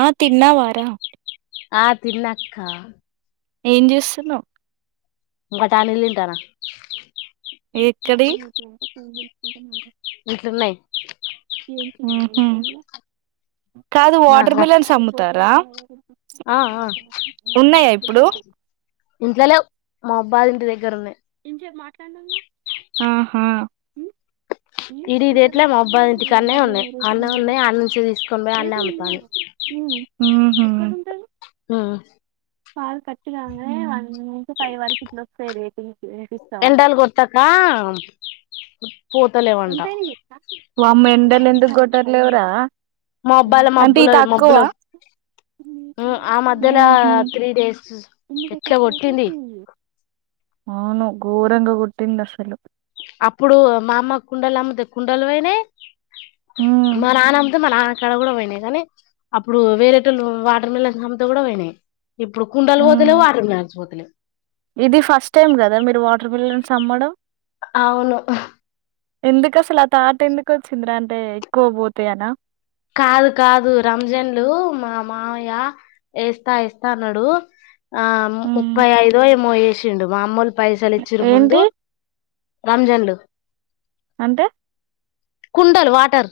ఆ తిన్నావా రా ఆ తిన్నాక్క ఏం చేస్తున్నావు బఠాణీలు తింటన్న ఎక్కడివి [inaudible] ఇంట్లో ఉన్నాయి ఉహూ కాదు మా వాటర్ మిలన్స్ అమ్ముతారా ఆ ఆ ఉన్నాయా ఇప్పుడు ఇంట్లో లెవ్ మా ఆబ్బా వాళ్ళ ఇంటి దగ్గర ఉన్నాయి ఇంచేపు మాట్లాడినం గా ఆహా ఇడిదిట్లే మా అబ్బ ఇంటికి కాడా నే ఉన్నాయి అన్నే ఉన్నాయి అన్న నుంచి తీసుకొని పోయి అన్నే అమ్ముతాను ఉహు ఆ కాల్ కట్ కంగనే వన్ంచి ఫైవ్ వరకు ఇట్లా వస్తాయి రేటింగ్ ఎంటాలు [unintelligible] వామ్మో ఎండలు ఎందుకు కొట్టర్లేవరా మా అబ్బాయిల అంటే మబ్బులో ఈ తక్కువ మబ్బులో ఉమ్ ఆ మధ్యలో ఉహు త్రీ డేస్ ఎట్లా కొట్టింది అవును గోరంగ కొట్టింది అసలు అప్పుడు మా అమ్మ కుండలు అమ్మితే కుండలు పోయినాయి ఉ మా నాన్న అమ్మితే మ నా అక్కడ కూడా పోయినాయి గానీ అప్పుడు వేరేటోల్లు వాటర్ మిలన్ కూడా పోయినాయి. ఇప్పుడు కుండలు ఉ పోతలేవ్ వాటర్ మిలన్ పోతలేవ్ ఇది ఫస్ట్ టైమ్ కదా మీరు వాటర్ మిలన్ అమ్మడం అవును ఎందుకు అసలు ఆ తాట్ ఎందుకు వచ్చిందరా అంటే ఎక్కువ పోతాయనా కాదు కాదు రంజన్లు మా మామయ్య వేస్తా వేస్తా అన్నాడు ఆ హ్మ్. ముప్పై ఐదు ఏమో వచ్చిండు మా అమ్మోల్లు పైసలిచ్చురు ముందు ఏంటి రంజన్లు అంటే కుండలు వాటర్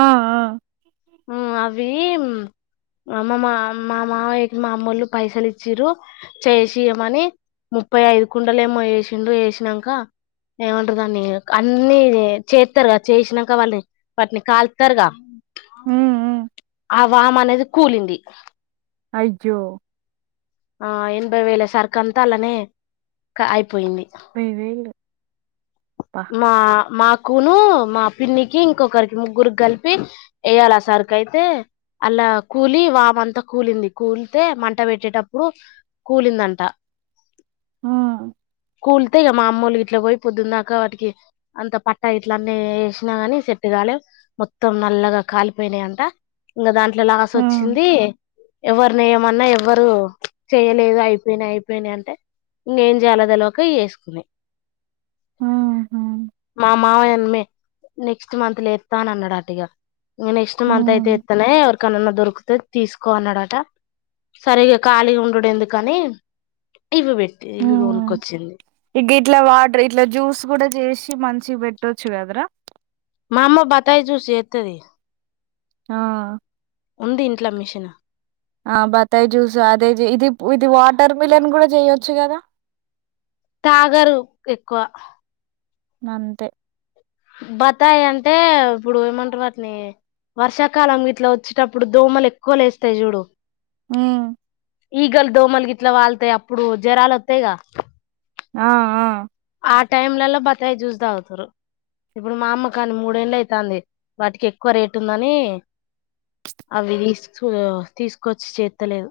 ఆ ఆ ఆ అవి మా మా మా మామయ్య మా అమ్మళ్ళు పైసలు ఇచ్చ్ర చేసియమని ముప్పై ఐదు కుండలు ఏమో చేసిండు వేసినంక ఏమంటారు దాన్ని అన్ని చేత్తరుగాద చేసినాక వాళ్ళని వాటిని కాల్తారుగా హ్మ్. హ్మ్. ఆ వామ అనేది కూలింది అయ్యో ఆ ఎంభై వేళ సర్కంతలనే అయిపో పైవేలు మా మాక్ కూను మా పిన్నికి ఇంకొకరికి ముగ్గురికి కలిపి వేయాలి ఆ సరికి అయితే అలా కూలి వామ అంతా కూలింది కూలితే మంట పెట్టేటప్పుడు కూలిందంట ఆ కూల్తే ఇగ మా అమ్మోళ్ళు ఇట్ల పోయి పొద్దుందాక వాటికి కి అంత పట్టా ఇట్లన్న వేసినా ని సట్టుగాాల మొత్తం నల్లగా కాలిపోయినాయంట ఇంకా దాంట్ ఇట్ల లాస్ హ్మ్. వచ్చింది ఎవరిని ఏమన్నా ఎవ్వరు చేయలేదు అయిపోయినా అయిపోయినాయి అంటే ఇంకేం చేయాల తెలోక చేసుకున్నాము ఆ మా మావయనమే నెక్స్ట్ మంత్ ల ఏత్త అన్నాడట ఇగ ఇ నెక్స్ట్ మంత అయితే హ్మ్. ఏత్తలే ఎవరికనన్నా దొరుకుతు తీసుకో అన్నాడట సరే ఇగ ఖాళీగా ఉండుడు ఎందుకని ఇవి పెట్టి ఇవి కొనుక్కొచ్చింది ఇగిట్లా వాటర్ ఇట్లా జ్యూస్ కూడా చేసి మంచి పెట్టొచ్చు కదరా మా అమ్మ బత్తయి జూస్ చేత్తది ఆ ఉంది ఇంట్లో మిషన్ ఆ బత్తాయి జ్యూస్ అదే ఇది ఇది వాటర్ మిలన్ కూడా చెయ్యొచ్చు కదా తాగరు ఎక్కువ అంతే బతాయి అంటే ఇప్పుడు ఏమంటారు వాటిని వర్షాకాలం ఇట్లా వచ్చేటప్పుడు దోమలు ఎక్కువ లేస్తాయి చూడు మ్మ్ ఈగల్ దోమలు గిట్ల వాళ్తే అప్పుడు జ్వరాలు వత్తాయిగా ఆ ఆ ఆ టైంలలో బత్తాయి చూసి తాగుతురు ఇప్పుడు మా అమ్మ కాని మూడేళ్ళు అయితుంది వాటికి ఎక్కువ రేట్ ఉందని అవి తీసుకు తీసుకొచ్చి చేత్తలేదు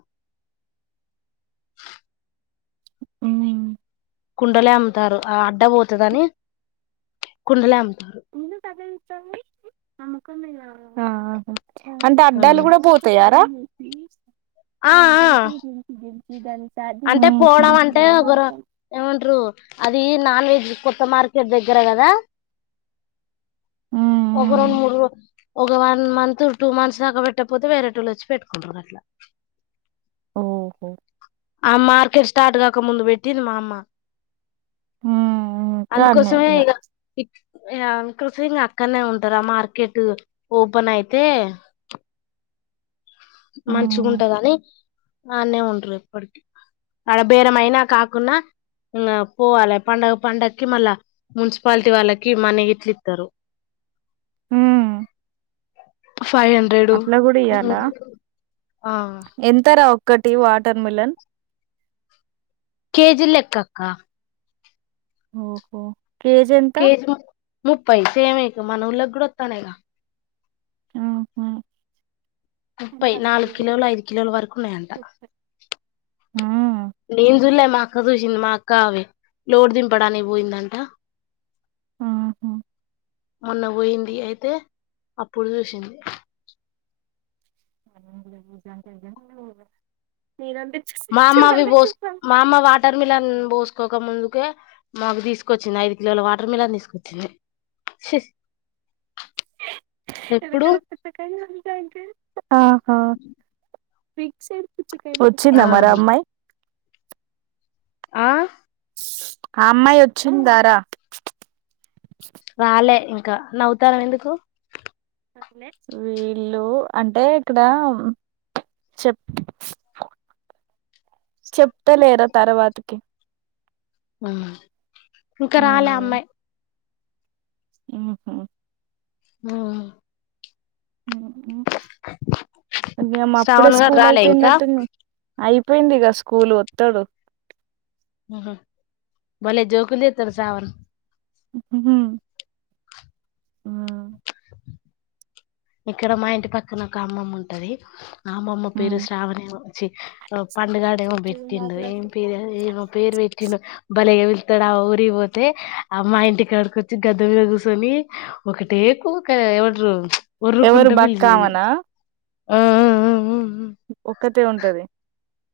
మ్మ్ కుండలే అమ్ముతారు ఆ అడ్డ పోతదని కుండలే అమ్ముతారు నిందు తదలి ఆ అంటే అడ్డాలు కూడా పోతాయారా నీ ఆ సన్ ఆ దిళ్పి దిళ్పి దిళ్ ఇదం అంటే పోవడం అంటే ఒకరు ఏమంటారు, అది నాన్ వెజ్ కొత్త మార్కెట్ దగ్గర కదా ఒకరోన్ ముడు ఒక వన్ మంత్ టూ మంత్ దాకా పెట్టకపోతే, వేరేటోలోచ్చి పెట్టుకుంటారు అట్లా ఓహో ఆ మార్కెట్ స్టార్ట్ కాక ముందు పెట్టింది మా అమ్మ ఇంకా అన్నీ అందుకోసమే ఇగ ఏం కృసింగ్ అక్కనే ఉంటారు, ఆ మార్కెట్ ఓపెన్ అయితే మంచిగుంటదని అన్నే ఉంటరు ఎప్పటికి, అడ బేరమయినా కాకున్నా ఇంగ పోవాలి పండగ పండగకి మళ్ళా మున్సిపాలిటీ వాళ్ళకి మనీ గిట్లా ఇస్తరు మ్మ్ ఫైవ్ హండ్రెడు, ఆ ఎంతరా ఒక్కటి వాటర్ మిలన్ కేజీ లెక్క అక్క ఓహో కేజీ ఎంత కేజీ ముప్పై సేమే మనవుల్లగూడ వత్తన్నయ్ గా ముప్పై, నాలుగు కిలోలు ఐదు కిలోలు వరకు ఉన్నాయంట అక్క చూసింది మా అక్క అవి లోడ్ దింపడానికి పోయిందంట ఆహా మొన్న పోయింది అయితే, అప్పుడు చూసింది [inaudible] మమ్మా అవి బోస్ మమ్మా వాటర్మిలన్ బోస్ తీసుకోక ముందుకే మాకు తీసుకొచ్చింది ఐదు కిలోల వాటర్ మిలాన్ తీసుకొచ్చింది ఎప్పుడు ఆహా ఫిక్స్డ్ ఆ వచ్చిందా మరి అమ్మాయి ఆ ఆ అమ్మాయి వచ్చిందారా రాలే ఇం ఇంకా, నవ్వుతానవ్ ఎందుకు వీళ్ళు అంటే ఇక్కడ, చెప్ చెప్తలేరా తర్వాతకి ఆ ఇంకా రాలే అమ్మాయి ఉ హ్ ఆ అేమ్ [unintelligible] అప్పుడే శ్రావణ్ గాడు స్కూల్ రాలే ఇంకా అయిపోయిందట్టుంది అయి అయిపోయింది ఇక స్కూల్ వత్తడు హ భలే జోకులేతడు శ్రావణ్ ఆ ఇక్కడ మా ఇంటి పక్కన ఒక అమ్మమ్మ ఉంటది అమ్మమ్మ పేరు శ్రావణ్ ఏమో చ్చి పండుగాడేమో పెట్టిండు ఏం పేరు ఏమో పేరు పెట్టిండు బలేగ పిలు అక్కడ ఆ ఊరిగిపోతే ఆ మా ఇంటి కాడికొచ్చి గద్దె మీద కూచొని ఒకటే కూక ఎమంటరు ఎవరు బక్క ఆమెనా ఆ ఆ ఆఅ ఓ ఒక్కతే ఉంటది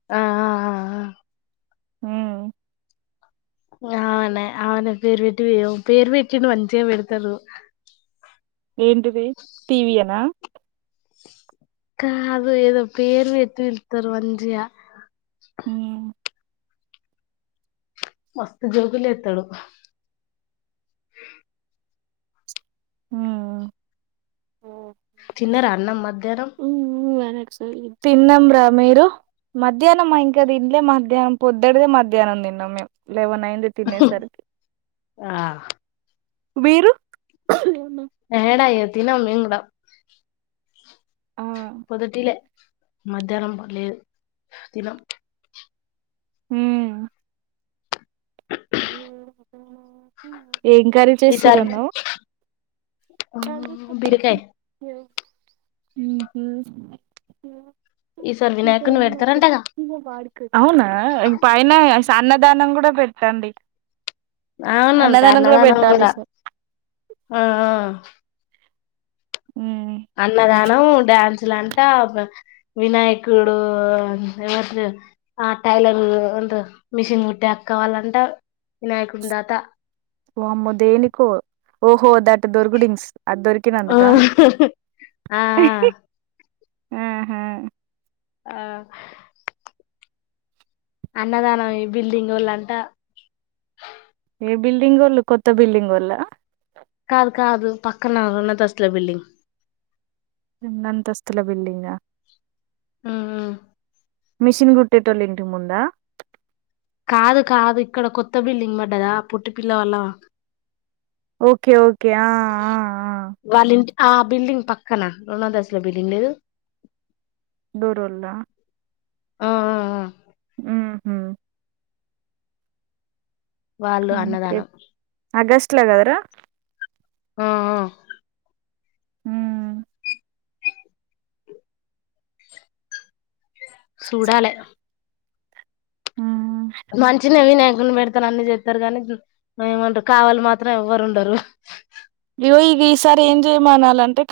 ఆ హ అవున అవునా పేరు పెట్టి పేరు పెట్టిని మంచిగా పెడతారు [unintelligible] ఏంటిది టీవీయనా కాదు ఏదో పేరు పెట్టి పిలుతరు మంచిగ ఉ మస్త్ జోకులు ఎత్తడు ఆ తిన్నారా అన్నం మధ్యాహ్నం తిన్నంరా మీరు మధ్యాహ్నమా ఇంకా తినలే మధ్యాహ్నం పొద్దుటిదే మధ్యాహ్నం తిన్నాం మేము లెవెన్ అయింది తినేసరికి ఆ మీరు యాడ తినమ్ మేము కూడ ఆ [inaudible] పొదుటిలే మధ్యాహ్నం లేదు తినం హ అ [inaudible] ఈసారి బిరకాయ ఊహూ [unintelligible] ఈసారి వినాయకుని పెడతారంటగా అవునా పైనా అన్నదానం కూడా పెట్ట రండి అవును అంట అన్నదానం కూడా సార్ ఆ ఆ మ్మ్ అన్నదానం డ్యాన్స్ లంట వినాయకుడు ఎవర్ ఆ టైలర్ అ మిషన్ కట్టే అక్కవాలంట వినాయకుడి తాత ఓ అమ్మో దేనికో ఓ హో దట్ దొరకు ఇన్స్ అదిొరికినా అందుక ఆ ఆ ఆ హా ఆ అన్నదానం ఈ బిల్డింగ్ ఓళ్ళంటా బిల్డింగ్ ఒళ్ళు కొత్త బిల్డింగ్ ఒళ్ళ క కాదు పక్కన ఉన్నదిస్లు బిల్డింగ్ చిన్నంతస్తుల బిల్డింగ్ ఆ ఆ ఆ మిషన్ గుట్టేటోళ్ళు ఇంటి ముందా కాదు కాదు ఇక్కడ కొత్త బిల్డింగ్ పడ్డదా పుట్టి పిల్ల వల్ల ఓకే ఓకే ఆ ఆ వాళ్ళ ఇంటి ఆ బిల్డింగ్ పక్కన రెండు అంతస్తుల బిల్డింగ్ లేదు దూరూళ్ళ ఆ ఆ ఊహూ వాళ్ళు అన్నదానం ఆగస్ట్ ల కదరా ఆ ఆ హ చూడాలే హ్మ్ మంచిిన వినాయ ప పెడతాను అన్ని చెప్తారు కాగానీ ఏమంటారు కావాలి మాత్రం ఎవ్వరు ఉండరు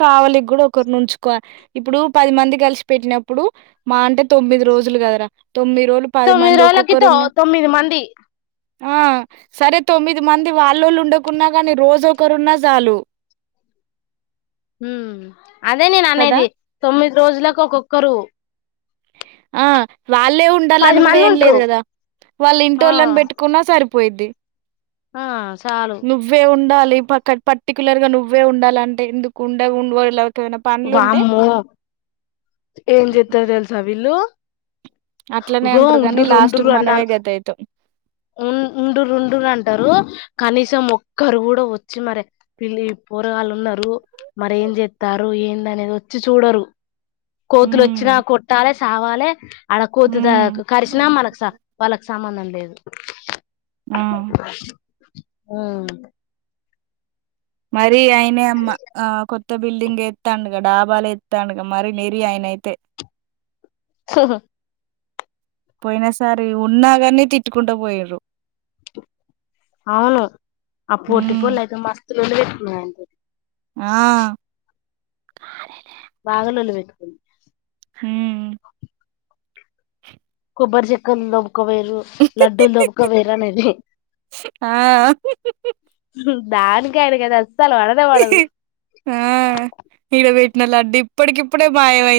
కావలిికి కూడా ఒకరిరు నుంచుకో ఇప్పుడు పది మంది కలిసి పెట్టినప్పుడు మా అంటే తొమ్మిది రోజులు కదరా తొమ్మిది రోజులు పది తొమ్మిది మంది రోజులకి తో ఒక్కొక్కరున్న తొమ్మిది మంది ఆ సరే తొమ్మిది మంది వాళ్ళళుండకున్నా కగాని రోజు ఒకరున్న చాలు ఉ అదే నేను కదా అనేది తొమ్మిది రోజులకు ఒక్కొక్కరు ఆ వాళ్ళే పది ఉండాలని కూడా మంది ఏం ఉంట్రు లేదు కదా వాళ్ళ ఇంటి ఆ ఓళ్ళని పెట్టుకున్నా సరిపోయిద్ది ఆ చాలు ఈ పక్క పర్టికులర్ గా నువ్వే ఉండాలంటే ఎందుకు ఉండ ఉ వామ్మో ఏం చెప్తారు తెలుసా వీళ్ళు అట్లనే ఈగో అంటారు కానీ లాస్ట్ కు ఉండుండురు అన్నా మనమే గతి అయితాం ఉ ఉండు రండు అంటారు కనీసం ఒక్కరు కూడా వచ్చి మరి పిల్లి పూరగాళ్ళు ఉన్నారు మర ఏం చెస్తారు ఏంద అనేది వచ్చి చూడరు కోతులు హ్మ్ వచ్చినా కొట్టాలే కావాలి అడ కోతుద ఉమ్ కరిసిన మనక్స [unintelligible] సంబంధం లేదు ఆ అవును నై మీ ఆయనే అమ్మ ఆ కొ కొత్త బిల్డింగ్ ఎత్తాండుగా డాబాలు ఎత్తాండుగా మరి నెరి ఆయన అయితే సహ పోయిన సారి ఉన్నా గాని తిట్టుకుంటా పోయిండ్రు అవును అప్పుటిపోలేక మస్త్ రెండు పెట్టుకున్నవేంటి ఆ బాగాలొల్లి పెట్టుకుంది హ్మ్ కొబ్బరి చె క్కల లో ఒక వేరు లడ్డూలు దొకవేరు అనేది ఆ దానికి ఆయనకి అది అస్సలు పడదే పడదు. నా లడ్డు ఇప్పటికిప్పుడే మాయమై